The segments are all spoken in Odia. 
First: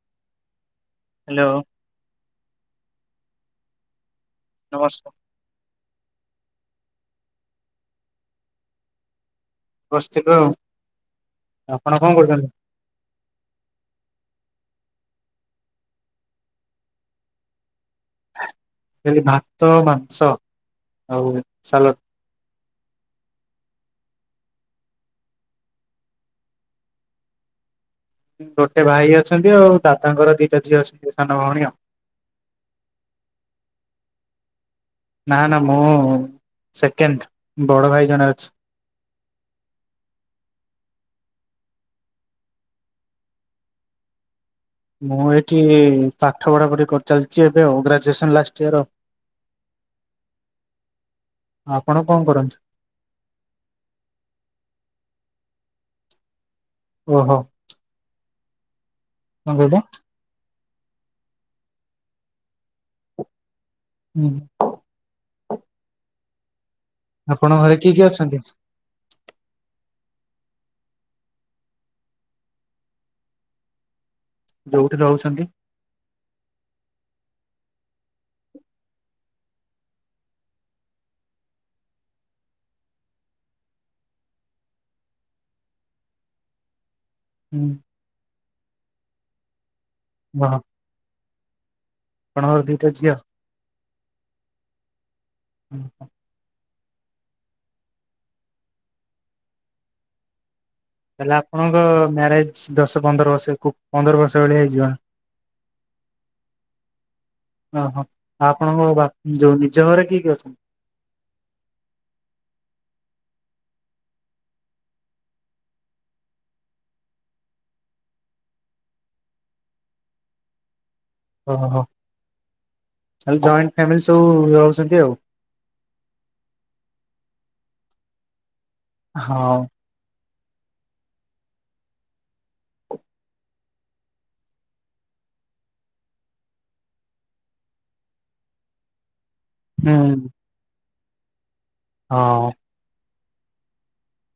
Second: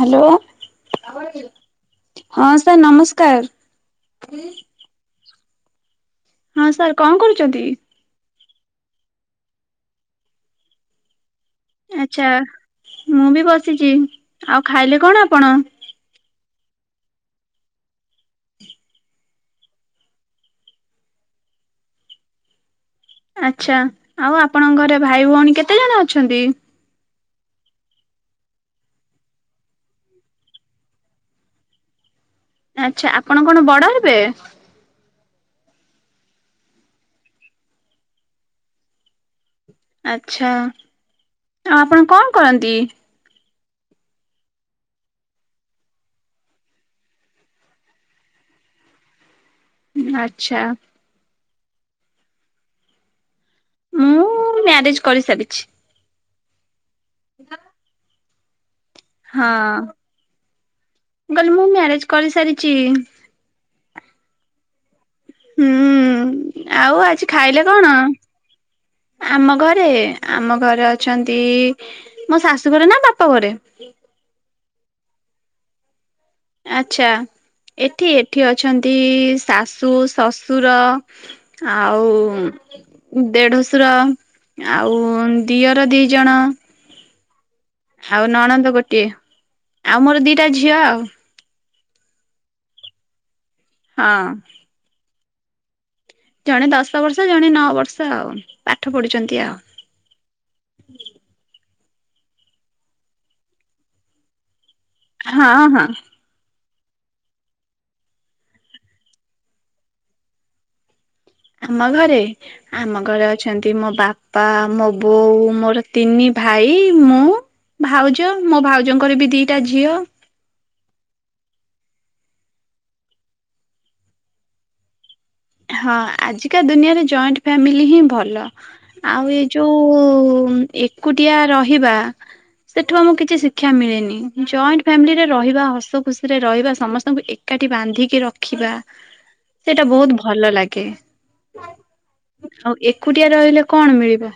ହାଲୋ। ହ୍ୟାଲୋ। ହଁ ସାର୍ ନମସ୍କାର। ନମସ୍କାର। ହଁ ସାର୍ କଣ କରୁଚନ୍ତି? ବସିଥିଲୁ ଆଉ। ଆପଣ କଣ ଆଚ୍ଛା କରୁଛନ୍ତି? ମୁଁ ବି ବସିଛି, ଆଉ ଖାଇଲେ କଣ ଆପଣ? [unintelligible] ଭାତ, ମାଂସ ଆଉ ସାଲ ଆଚ୍ଛା ଆଉ ଆପଣଙ୍କ ଘରେ ଭାଇ ଭଉଣୀ କେତେ ଜଣ ଅଛନ୍ତି? ଗୋଟେ ଭାଇ ଅଛନ୍ତି ଆଉ ଦାଦାଙ୍କର ଦିଟା ଝିଅ ଅଛନ୍ତି ସାନ ଭଉଣୀ ଆଉ। ଆଚ୍ଛା ଆପଣ କଣ ବଡ ହେବେ? ନା ନା ମୁଁ ସେକେଣ୍ଡ ବଡ ଭାଇ ଜଣେ ଅଛ ଆଚ୍ଛା ଆଉ ଆପଣ କଣ କରନ୍ତି? ମୁଁ ଏଠି ପାଠ ପଢା ପଢି କରି ଚାଲିଚି ଏବେ ଆଉ ଗ୍ରାଜୁଏସନ୍ ଲାଷ୍ଟ ଇୟର୍। ଆଚ୍ଛା। ଆପଣ କଣ କରନ୍ତି? ମୁଁ ମ୍ୟାରେଜ୍ କରିସାରିଛି। ଓହୋ। [unintelligible] ହଁ, କଣ କହିଲେ ମୁଁ କହିଲି ମୁଁ ମ୍ୟାରେଜ କରିସାରିଚି। ହୁଁ। ହୁଁ, ଆଉ ଆଜି ଆପଣଙ୍କ ଖାଇଲେ ଘରେ କିଏ କଣ? କିଏ ଅଛନ୍ତି ଆମ ଘରେ, ଆମ ଘରେ ଅଛନ୍ତି ଇ ମୋ ଶାଶୁ ଘରେ ନା ବାପା ଘରେ? ଯୋଉଠି ରହୁଚନ୍ତି। ଆଛା, ଏଠି ଏଠି ଅଛନ୍ତି, ଶାଶୁ ଶଶୁର ଆଉ ଦେଢଶୁର, ଆଉ ଦିଅର ଦି ଜଣ। ହୁଁ। ଆଉ ନଣନ୍ଦ ଗୋଟିଏ, ଆଉ ମୋର ଓହୋ ଦିଟା ଝିଅ ଆଉ। ଆପଣଙ୍କର ଦିଟା ଝିଅ? ହଁ। [unintelligible] ଜଣେ ଦଶ ବର୍ଷ, ଜଣେ ନଅ ବର୍ଷ ଆଉ, ପାଠ ପଢୁଚନ୍ତି ଆଉ। ତାଲେ ଆପଣଙ୍କ ମ୍ୟାରେଜ, ଦଶ ପନ୍ଦର ବର୍ଷ, ପନ୍ଦର ବର୍ଷ ଭଳିଆ ହେଇଯିବଣି? ହଁ ହଁ। ଓହୋ, ଆଉ ଆପଣଙ୍କ ବାପ୍, ଯୋଉ ନିଜ ଘରେ କିଏ କିଏ ଅଛନ୍ତି? ଆମ ଘରେ ଆମ ଘରେ ଅଛନ୍ତି ମୋ ବାପା, ମୋ ବୋଉ, ମୋର ତିନି ଭାଇ, ମୁଁ। ଭାଉଜ, ମୋ ଭାଉଜଙ୍କର ବି ଦିଟା ଝିଅ। ଓହୋ, ଆଉ ଜଏଣ୍ଟ ଫ୍ୟାମିଲି ସବୁ ରହୁଚନ୍ତି ଆଉ। ହଁ, ଆଜିକା ଦୁନିଆରେ ଜଏଣ୍ଟ ଫାମିଲି ହିଁ ଭଲ, ଆଉ ଏ ହଁ। ଯୋଉ ଏକୁଟିଆ ରହିବା ସେଠୁ ଆମକୁ କିଛି ଶିକ୍ଷା ମିଳେନି, ଜଏଣ୍ଟ ଫ୍ୟାମିଲିରେ ରହିବା, ହସ ଖୁସିରେ ରହିବା, ସମସ୍ତଙ୍କୁ ଏକ୍ ଏକାଠି ବାନ୍ଧିକି ରଖିବା। [inaudible] ସେଇଟା ବହୁତ ହୁଁ ଭଲ ଲାଗେ, ହଁ ଆଉ ଏକ୍ ଏକୁଟିଆ ରହିଲେ କଣ ମିଳିବ?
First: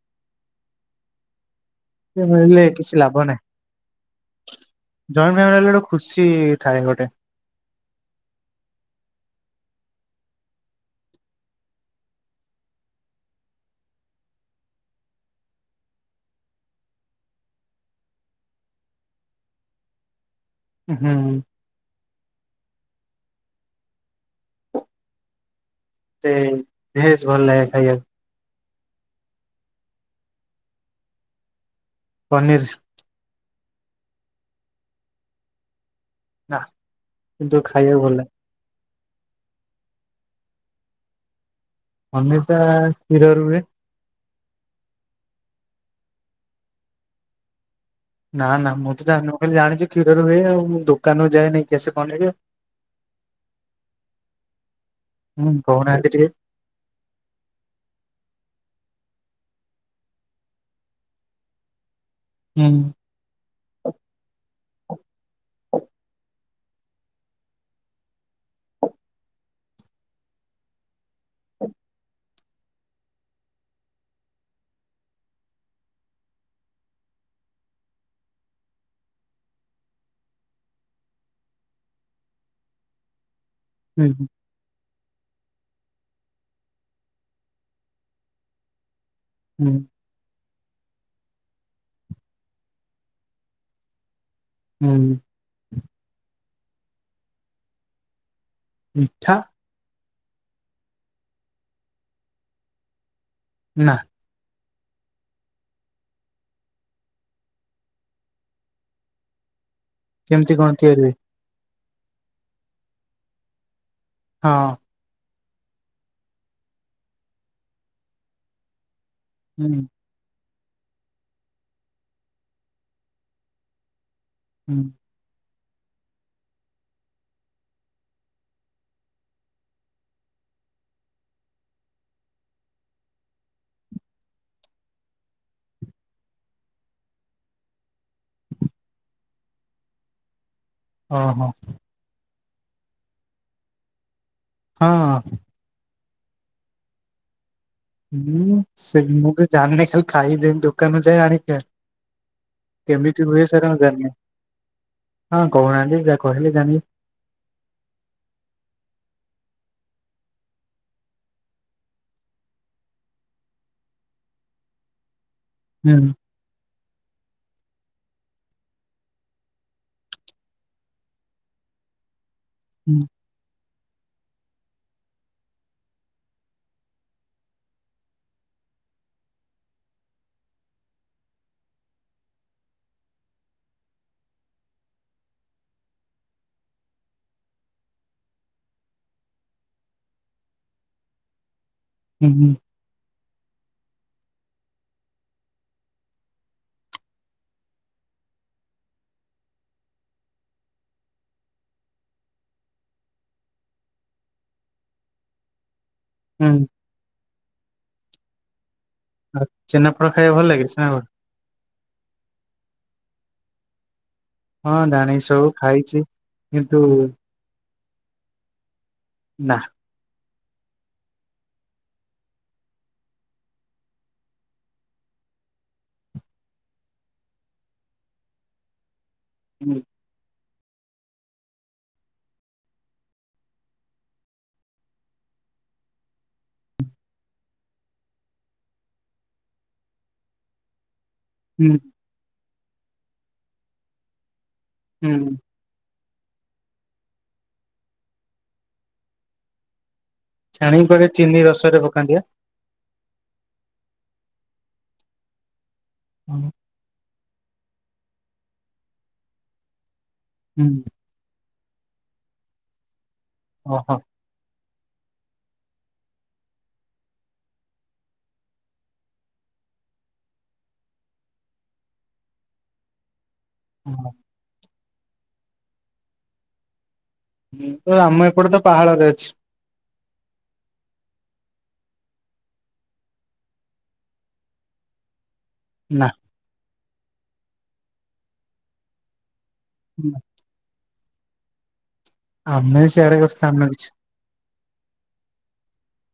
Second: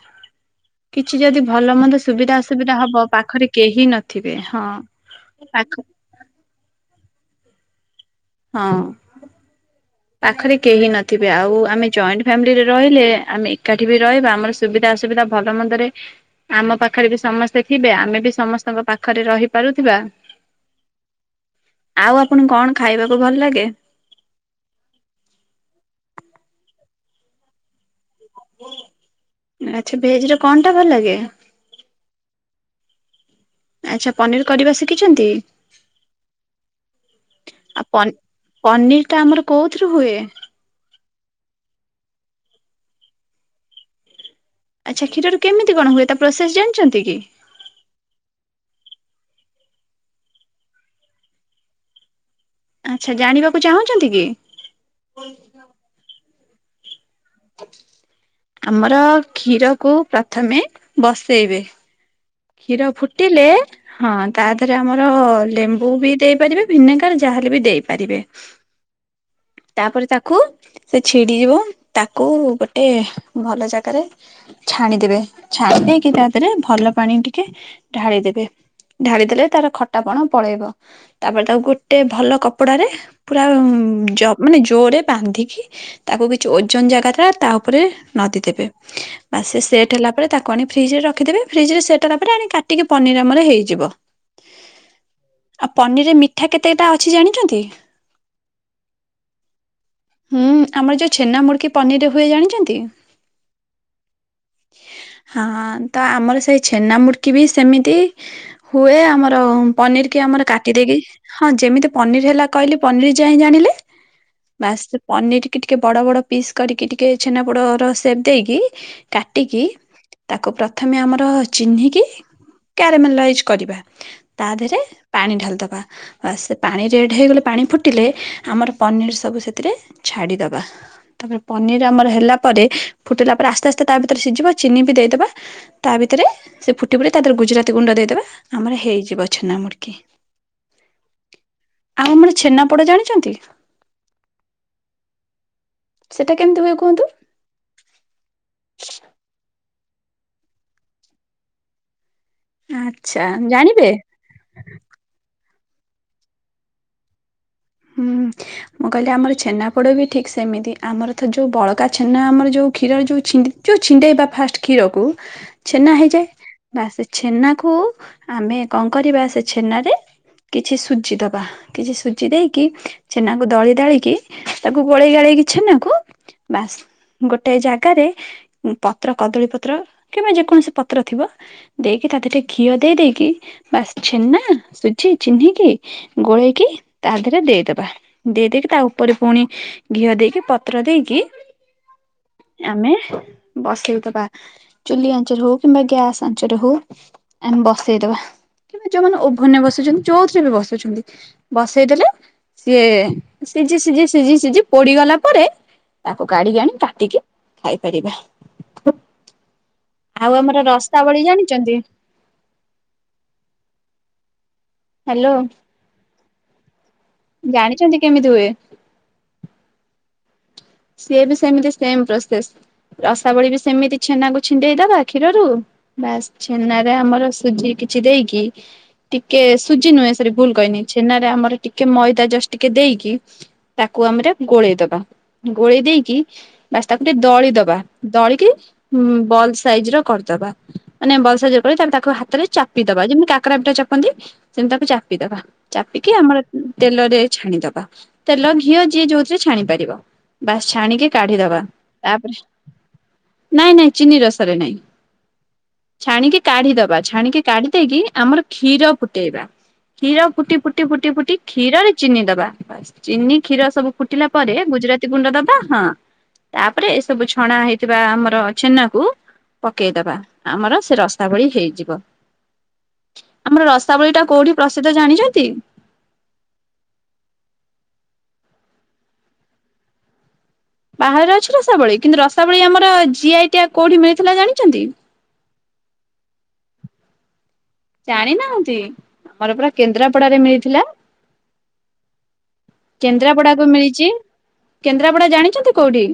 କିଛି ଯଦି ଭଲ ମନ୍ଦ ସେ ସୁବିଧା ମିଳିଲେ ଅସୁବିଧା କିଛି ହବ, ଲାଭ ନାହିଁ ପାଖରେ କେହି ନଥିବେ, ହଁ ଜଏଣ୍ଟ ଫ୍ୟାମିଲି ହେଲେ ଗୋଟେ ପାଖ ଖୁସି ଥାଏ ଗୋଟେ। ହଁ। ପାଖରେ କେହି ନଥିବେ, ଆଉ ଆମେ ଜଏଣ୍ଟ ଫ୍ୟାମିଲିରେ ରହିଲେ, ଆମେ ଏକାଠି ବି ରହିବା, ଆମର ସୁ ସୁବିଧା ଅସୁବିଧା ଭଲ ମନ୍ଦରେ ଆମ ପାଖରେ ବି ସମସ୍ତେ ଥିବେ, ଆମେ ବି ସମସ୍ତଙ୍କ ପାଖରେ ରହିପାରୁଥିବା। ହୁଁ ହୁଁ। ଆଉ ଆପଣଙ୍କୁ କଣ ଖାଇବାକୁ ଭଲ ଲାଗେ? ତେ, ଭେଜ୍ ଭଲ ଲାଗେ ଖାଇବାକୁ। ଆଛା, ଭେଜ୍ ରେ କଣ ଟା ଭଲ ଲାଗେ? ପନିର୍। ଆଛା ପନିର୍ କରିବା ଶିଖିଚନ୍ତି? ନା କିନ୍ତୁ ଖାଇବାକୁ ଭଲ ଲାଗେ ପନିର୍ ଟା ଆମର କୋଉଥିରୁ ହୁଏ? ପନିର୍ ଟା କ୍ଷୀରରୁ ହୁଏ। ଆଚ୍ଛା କ୍ଷୀର କେମତି କଣ ହୁଏ ତା ପ୍ରୋସେସ୍ ଜାଣିଚନ୍ତିକି? ନା ନା ମୁଁତ ଜାଣିନି ମୁଖାଲି ଜାଣିଚି କ୍ଷୀରରୁ ହୁଏ ଆଉ ଦୋକାନରୁ ଯାଏ ନେଇକି ଆସେ [unintelligible] ଆଚ୍ଛା ଜାଣିବାକୁ ଚାହୁଁଚନ୍ତିକି? ହୁଁ କହୁନାହାନ୍ତି ଟିକେ? ଆମର କ୍ଷୀରକୁ ପ୍ରଥମେ ବସେଇବେ ହୁଁ କ୍ଷୀର ଫୁଟିଲେ ହଁ ତାଦେରେ ଆମର ଲେମ୍ବୁବି ଦେଇପାରିବେ ଭିନେଗାର ଯାହାହେଲେବି ଦେଇପାରିବେ। [inaudible] ତାପରେ ତାକୁ ସେ ଛିଡ଼ିଯିବ ତାକୁ ଗୋଟେ ଭଲ ଜାଗାରେ ଛାଣିଦେବେ ଛାଣି ଦେଇକି ତାଦେହରେ ଭଲ ପାଣି ଟିକେ ଢାଳିଦେବେ ଢାଳିଦେଲେ ତାର ଖଟାପଣ ପଳେଇବ। ତାପରେ ତାକୁ ଗୋଟେ ଭଲ କପଡ଼ାରେ ପୁରା ଜ ହୁଁ ମାନେ ଜୋରେ ବାନ୍ଧିକି ତାକୁ କିଛି ଓଜନ ଜାଗାଟା ତାଉପରେ ନଦୀ ଦେବେ ବାସ୍ ହୁଁ ସେସେଟ୍ ହେଲା ପରେ ତା କରିକି ଫ୍ରିଜରେ ରଖିଦେବେ ଫ୍ରିଜରେ ସେଟ୍ ହେଲା ପରେ ଆଣି କାଟିକି ପନିର୍ ଆମର ହେଇଯିବ। ହୁଁ। ଆଉ ପନିରରେ ମିଠା କେତେଟା ଅଛି ଜାଣିଚନ୍ତି? ମିଠା ହୁଁ ଆମର ଯେଉଁ ଛେନାମୁଡ଼କି ପନିରରେ ହୁଏ ଜାଣିଚନ୍ତି? ନାଁ। ହଁ ତଆମର ସେ ସେଇ ଛେନା ମୁଡ଼ୁକିବି ସେମିତି ହୁଏ ଆମର ପନିରିକି ଆମର କେମିତି କଣ କାଟିଦେଇକି ତିଆରି ହୁଏ ହଁ ଯେମିତି ପନିର୍ ହେଲା କହିଲି ପନିର୍ ଯାଇଁ ଜାଣିଲେ ହଁ ବାସ୍ ପନିରକି ଟିକେ ବଡ଼ ବଡ଼ ପିସ୍ କରିକି ଟିକେ ଛେନା ପୋଡ଼ର ସେପ୍ ଦେଇକି କାଟିକି ହୁଁ। ତାକୁ ପ୍ରଥମେ ଆମର ଚିହ୍ନିକି କ୍ୟାରମଲାଇଜ କରିବା ତାଦେହରେ ହୁଁ ପାଣି ଢାଳିଦବା ବାସ୍ ସେପାଣି ରେଡ୍ ହେଇଗଲେ ପାଣି ଫୁଟିଲେ ଆମର ପନିର୍ ସବୁ ସେଥିରେ ଛାଡ଼ିଦବା। ତାପରେ ପନିର୍ ଆମର ହେଲା ପରେ ଫୁଟିଲା ପରେ ଆସ୍ତେ ଆସ୍ତେ ତାଭିତରେ ସିଝିବ ଚିନିବି ଦେଇଦେବା ତା ଭିତରେ ସେ ଫୁଟି ଫୁଟ ତାଦେହରେ ଗୁଜୁରାତି ଗୁଣ୍ଡ ଦେଇଦେବେ ଆମର ହେଇଯିବ ଛେନାମୁଡ଼କି। ଓହୋ। ଆଉ ଆମର ଛେନାପୋଡ଼ ଜାଣିଚନ୍ତି? ହଁ ହଁ। ସେଇଟା କେମିତି ହୁଏ କୁହନ୍ତୁ? ମୁଁ ସେଟାବି ଜାଣିନି ଖାଲି ଖାଇଦେନି ଦୋକାନରୁ ଯାଇଁ ଆଣିଖାଏ। ଆଚ୍ଛା କେମିତି ହୁଏ ସେରା ମୁଁ ଜାଣିବେ? ଜାଣିନି। ହଁ କହୁନାହାନ୍ତି ଯାହା କହିଲେ ଜାଣିବି। ହୁଁ। ମୁଁ କହିଲି ଆମର ଛେନାପୋଡ଼ବି ଠିକ୍ ସେମିତି ଆମରତ ଯୋଉ ବଳକା ଛେନା ଆମର ଯୋଉ କ୍ଷୀର ଯୋଉ ଛିଣ୍ଡି ଯୋଉ ଛିଣ୍ଡେଇବା ଫାଷ୍ଟ୍ କ୍ଷୀରକୁୁ ହୁଁ। ଛେନା ହୁଁ ହେଇଯାଏ। ବାସ୍ ସେଛେନାକୁ ଆମେ କଣ କରିବା ସେଛେନାରେ କିଛି ସୁଜି ଦବା କିଛି ସୁଜି ଦେଇ ହୁଁ। ଛେନାକୁ ଦଳି ଦାଳିକି ତାକୁ ଗୋଳେଇ ଗାଳେଇକି ଛେନାକୁ ବାସ୍ ଗୋଟେ ଜାଗାରେ ପତ୍ର କଦଳୀ ପତ୍ର କିମ୍ବା ଯେକୌଣସି ପତ୍ର ଥିବ ଦେଇକି ତା ଦେରେ ଟିକେ ଘିଅ ଦେଇ ଦେଇକି ବାସ୍ ଛେନା ସୁଜି ଚିହ୍ନି କିି ଗୋଳେଇକି ତା ଧେର୍ ରେ ଦେଇଦବା ଦେଇ ଦେଇେଇକି ତା ଉପରେ ପୁଣି ଘିଅ ଦେଇକି ପତ୍ର ଦେଇକି ହୁଁ ହୁଁ ଆମେ ବସେଇଦବା ଚୁଲି ଆଞ୍ଚରେ ହଉ କିମ୍ବା ଗ୍ୟାସ୍ ଆଞ୍ଚରେ ହଉ ଆମେ ବସେଇଦବା। କି ଯୋଉମାନେ ଓଭନରେ ବସୁଛନ୍ତି ଚଉଥିରେ ବି ବସଉଛନ୍ତି ବସେଇଦେଲେ ସିଏ ସିଝି ସିଝି ସିଝି ସିଝି ପୋଡିଗଲା ପରେ ତାକୁ କାଢିକି ହୁଁ ଆଣି ପା ଟିକି ଖାଇପାରିବା ଉ ଆଉ ଛେନାପୋଡ଼ ଖାଇବାକୁ ଭଲ ଲାଗେ ଆମର ଛେନାପୋଡ଼ ରଶା ଭଳି ଜାଣିଛନ୍ତି? ହଁ ହ୍ୟାଲୋ ଜାଣିସୁ ଖାଇଛି କିନ୍ତୁ ଜାଣିଛନ୍ତି କେମିତି ହୁଏ? ନା। ସିଏ ବି ସେମିତି ସେମ ପ୍ରୋସେସ ରସାବଳି ବି ସେମିତି ଛେନାକୁ ଛିଣ୍ଡେଇଦବା କ୍ଷୀରରୁ ବାସ୍ ଛେନା ରେ ଆମର ସୁଜି କିଛି ଦେଇକି ଟିକେ ହୁଁ ସୁଜି ନୁହେଁ। ସରି ଭୁଲ କହିନି ଛେନାରେ ଆମର ଟିକେ ମଇଦା ଜଷ୍ଟ ଟିକେ ଦେଇକି ତାକୁ ଆମର ଗୋଳେଇଦବା। ଗୋଳେଇ ଦେଇକି ବାସ୍ ତାକୁ ଟିକେ ଦଳି ଦବା ଦଳିକି ବଲ୍ ସାଇଜ ର କରିଦବା ମାନେ ବସ୍ [unintelligible] ହୁଁ ଯେପରି ତା ତାକୁ ହାତରେ ଚାପିଦବା ଯେମିତି କାକରା ପିଠା ଚାପନ୍ତି ସେମିତି ତାକୁ ହୁଁ ଚାପିଦବା। ଚାପିକି ଆମର ତେଲରେ ଛାଣିଦବା ତେଲ ଘିଅ ଯିଏ ଯୋଉଥିରେ ଛାଣି ପାରିବ। ବାସ୍ ପରେ ଛାଣିକି ଚିନି କାଢିଦବା ରସରେ ପକାନ୍ତି ବା। ତାପରେ ନାଇଁ ନାଇଁ ଚିନି ରସରେ ନାଇଁ ଛାଣିକି ହୁଁ କାଢି ଦବା ଛାଣିକି କାଢି ଦେଇକି ଆମର କ୍ଷୀର ଫୁଟେଇବା କ୍ଷୀର ଫୁଟି ଫୁଟି ହୁଁ, ଫୁଟି ଫୁଟି କ୍ଷୀରରେ ଚିନି ଦବା ବାସ ଚିନି କ୍ଷୀର ସବୁ ଓହୋ ଫୁଟିଲା ପରେ ଗୁଜୁରାତି ଗୁଣ୍ଡ ଦବା ହଁ। ତାପରେ ଏ ସବୁ ଛଣା ହେଇଥିବା ଆମର ଛେନାକୁ ପକେଇଦବା ଆମର ସେ ରଶାଭଳି ହେଇଯିବ। ଆମର ଓହୋ। ରସାବଳି ଟା କୋଉଠି ପ୍ରସିଦ୍ଧ ଜାଣିଛନ୍ତି? ହଁ ଆମ ଏପଟେ ତ ପାହାଳରେ ଅଛି। ପାହାଳ ରେ ଅଛି ରସାବଳି କିନ୍ତୁ ରସାବଳି ଆମର ଜି ଆଇ ଟ୍ୟାଗ କୋଉଠି ମିଳିଥିଲା ଜାଣିଛନ୍ତି? ନା। ଜାଣିନାହାନ୍ତି ଆମର ପରା ହୁଁ, କେନ୍ଦ୍ରାପଡାରେ ମିଳିଥିଲା। ଆମେ ସିଆଡେ କଥା କେନ୍ଦ୍ରାପଡା ଜାଣିନୁ କୁ କିଛି। ମିଳିଛି କେନ୍ଦ୍ରାପଡା ଜାଣିଛନ୍ତି କୋଉଠି?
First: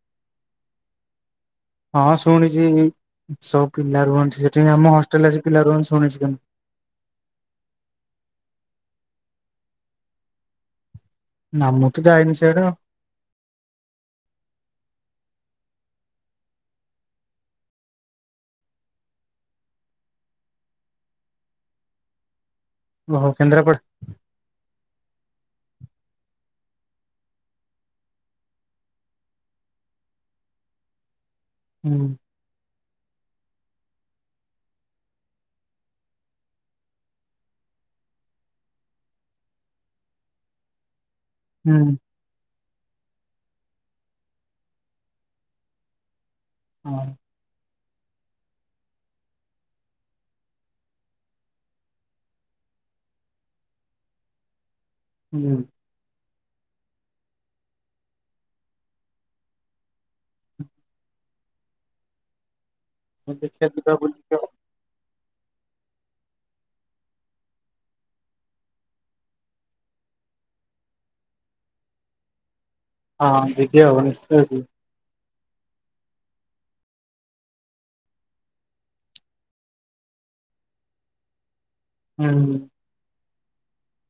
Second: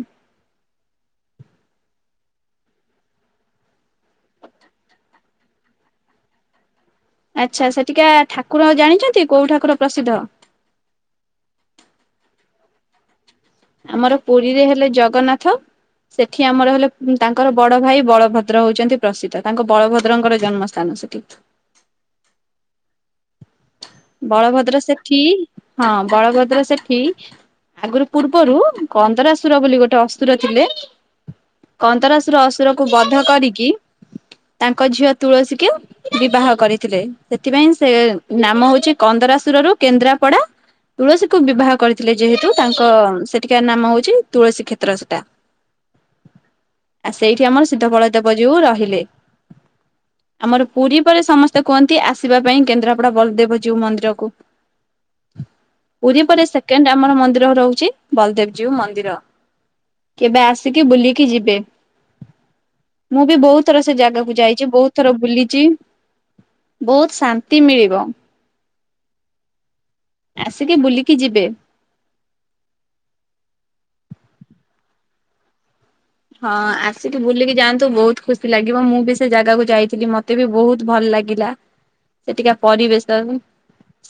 ହଁ ଶୁଣିଛି ସବୁ ପିଲା ରୁହନ୍ତି ସେଠିନ ଆମ ହଷ୍ଟେଲରେ ଆସି ପିଲା ରୁହନ୍ତି ଶୁଣିଛି। ଆଚ୍ଛା ସେଠିକା ଠାକୁର ଜାଣିଛନ୍ତି କୋଉ ଠାକୁର ପ୍ରସିଦ୍ଧ? ନା ମୁଁ ତ ଯାଇନି ସାଡେ। ଆମର ପୁରୀରେ ହେଲେ ଜଗନ୍ନାଥ। ସେଠି ଆମର ହେଲେ ତାଙ୍କର ବଡ ଭାଇ ବଳଭଦ୍ର ହଉଛନ୍ତି ପ୍ରସିଦ୍ଧ ତାଙ୍କ ବଳଭଦ୍ରଙ୍କର ଜନ୍ମ ସ୍ଥାନ ସେଠି। ଓ ହୋ କେନ୍ଦ୍ରାପଡ଼। ବଳଭଦ୍ର ସେଠି ହଁ ବଳଭଦ୍ର ସେଠି ଆଗରୁ ପୂର୍ବରୁ ଅନ୍ଦରାସୁର ବୋଲି ଗୋଟେ ଅସୁର ଥିଲେ ହୁଁ କନ୍ଦରାସୁର ଅସୁରକୁ ବଧ କରିକି ତାଙ୍କ ଝିଅ ତୁଳସୀକି ବିବାହ କରିଥିଲେ ସେଥିପାଇଁ ସେ ନାମ ହଉଛି କନ୍ଦରାସୁରରୁ କେନ୍ଦ୍ରାପଡା ତୁଳସୀ କୁ ବିବାହ ହୁଁ କରିଥିଲେ ଯେହେତୁ ତାଙ୍କ ସେଠିକାର ନାମ ହଉଛି ତୁଳସୀ କ୍ଷେତ୍ର ସେଟା। ହଁ ଆ ସେଇଠି ଆମର ସିଦ୍ଧ ଫଳଦେବ ଯଉ ରହିଲେ। ଆମର ପୁରୀ ପରେ ସମସ୍ତେ କୁହନ୍ତି ଆସିବା ପାଇଁ କେନ୍ଦ୍ରା ଆପଣ ବଳଦେବ ଜୀଉ ମନ୍ଦିର କୁ ହୁଁ। ପୁରୀ ପରେ ସେକେଣ୍ଡ ଆମର ମନ୍ଦିର ରହୁଚି ବଲଦେବଜୀଉ ମନ୍ଦିର। କେବେ ଆସିକି ବୁଲିକି ଯିବେ, ମୁଁ ବି ହଉ ବହୁତ ଦେଖିବା ଥର ସେ ଯିବା ଜାଗାକୁ ବୁଲିକି ଯାଇଚି। ବହୁତ ଥର ବୁଲିଚି ବହୁତ ଶାନ୍ତି ମିଳିବ। ଆସିକି ବୁଲିକି ଯିବେ। ହଁ ହଁ ଯିିବି ଆଉ ନିଶ୍ଚୟ ଅଛି। ହଁ ଆସିକି ବୁଲିକି ଯାଆନ୍ତୁ ବହୁତ ଖୁସି ଲାଗିବ ମୁଁ ବି ସେ ଜାଗାକୁ ଯାଇଥିଲି। ମତେ ମତେ ବି ବହୁତ ଭଲ ଲାଗିଲା ସେଠିକା ହୁଁ ପରିବେଶ।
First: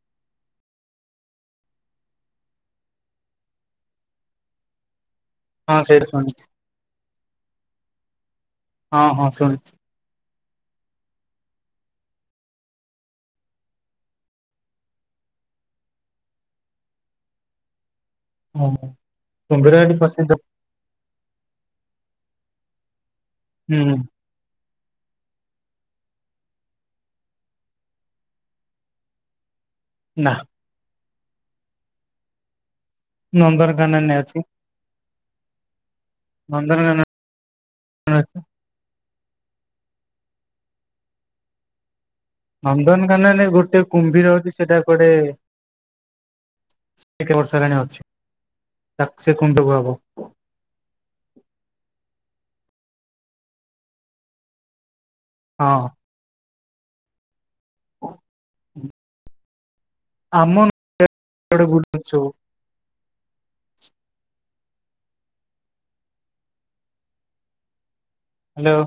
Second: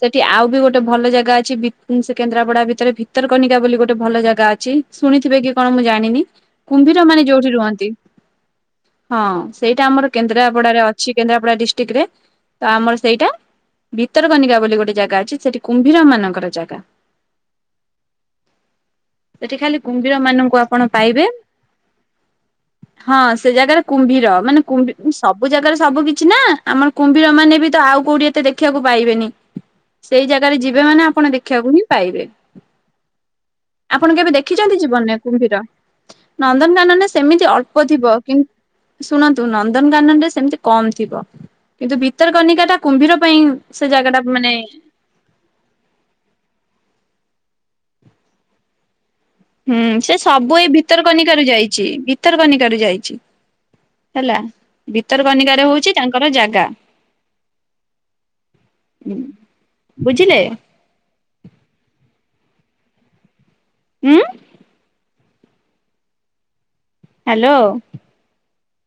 ସେଠି ଆଉ ବି ଗୋଟେ ଭଲ ଜାଗା ଅଛି ଭି ସେ କେନ୍ଦ୍ରାପଡା ଭିତରେ ଭିତରକନିକା ବୋଲି ଗୋଟେ ଭଲ ଜାଗା ଅଛି। ଶୁଣିଥିବେ କି ହଁ ସେଇଟା ଶୁଣିଚି। କୁମ୍ବୀର ମାନେ ଯୋଉଠି ରୁହନ୍ତି ହଁ ସେଟା ଆମର କେନ୍ଦ୍ରାପଡାରେ ଅଛି କେନ୍ଦ୍ରାପଡା ଡିଷ୍ଟ୍ରିକ୍ଟ ରେ ତ ଆମର ସେଇଟା ଭିତରକନିକା ବୋଲି ଗୋଟେ ଜାଗା ଅଛି ସେଠି କୁମ୍ଭୀର ମାନଙ୍କର ଜାଗା। ହଉ ସେଠି ଖାଲି କୁମ୍ଭୀର ଏଟି ପ୍ରସିଧ ମାନଙ୍କୁ ଆପଣ ପାଇବେ ହଁ ସେ ଜାଗାରେ ହୁଁ କୁମ୍ଭୀର ମାନେ କୁମ୍ ସବୁ ଜାଗାରେ ସବୁ କିଛି ନା ଆମର କୁମ୍ଭୀର ମାନେ ବି ତ ଆଉ କୋଉଠି ଏତେ ଦେଖିବାକୁ ପାଇବେନି। ସେଇ ନା ଜାଗାରେ ଯିବେ ମାନେ ଆପଣ ଦେଖିବାକୁ ହିଁ ପାଇବେ। ନନ୍ଦନକାନନରେ ଆପଣ କେବେ ଅଛି ଦେଖିଛନ୍ତି ଜୀବନରେ କୁମ୍ଭୀର ନନ୍ଦନକାନନ ନନ୍ଦନକାନନେ? ସେମିତି ଅଳ୍ପ ଥିବ ଅଛି କିନ୍ତ ଶୁଣନ୍ତୁ ନନ୍ଦନକାନନ ରେ ସେମିତି କମ ଥିବ। କିନ୍ତୁ ଭିତରକନିକା ଟା କୁମ୍ଭୀର ନନ୍ଦନକାନନରେ ପାଇଁ ସେ ଜାଗା ଟା ମାନେ ଗୋଟେ ଏତେ ବର୍ଷ ହେଲାଣି ଅଛି। ତାକ୍ସେ ସେଫ୍ କୁହନ୍ତୁ। ହୁଁ ସେ ସବୁ ଏ ଭି ଭିତରକନିକ ରେ ଯାଇଛି ଭିତରକନିକା ରେ ଯାଇଛି ହେଲା। ଭତର କନିକାରେ ହଁ ହଉଚି ତାଙ୍କର ଜାଗା। ହୁଁ। ଆମେ ବୁଲୁଛୁ [unintelligible] ହୁଁ ହାଲୋ ହାଲୋ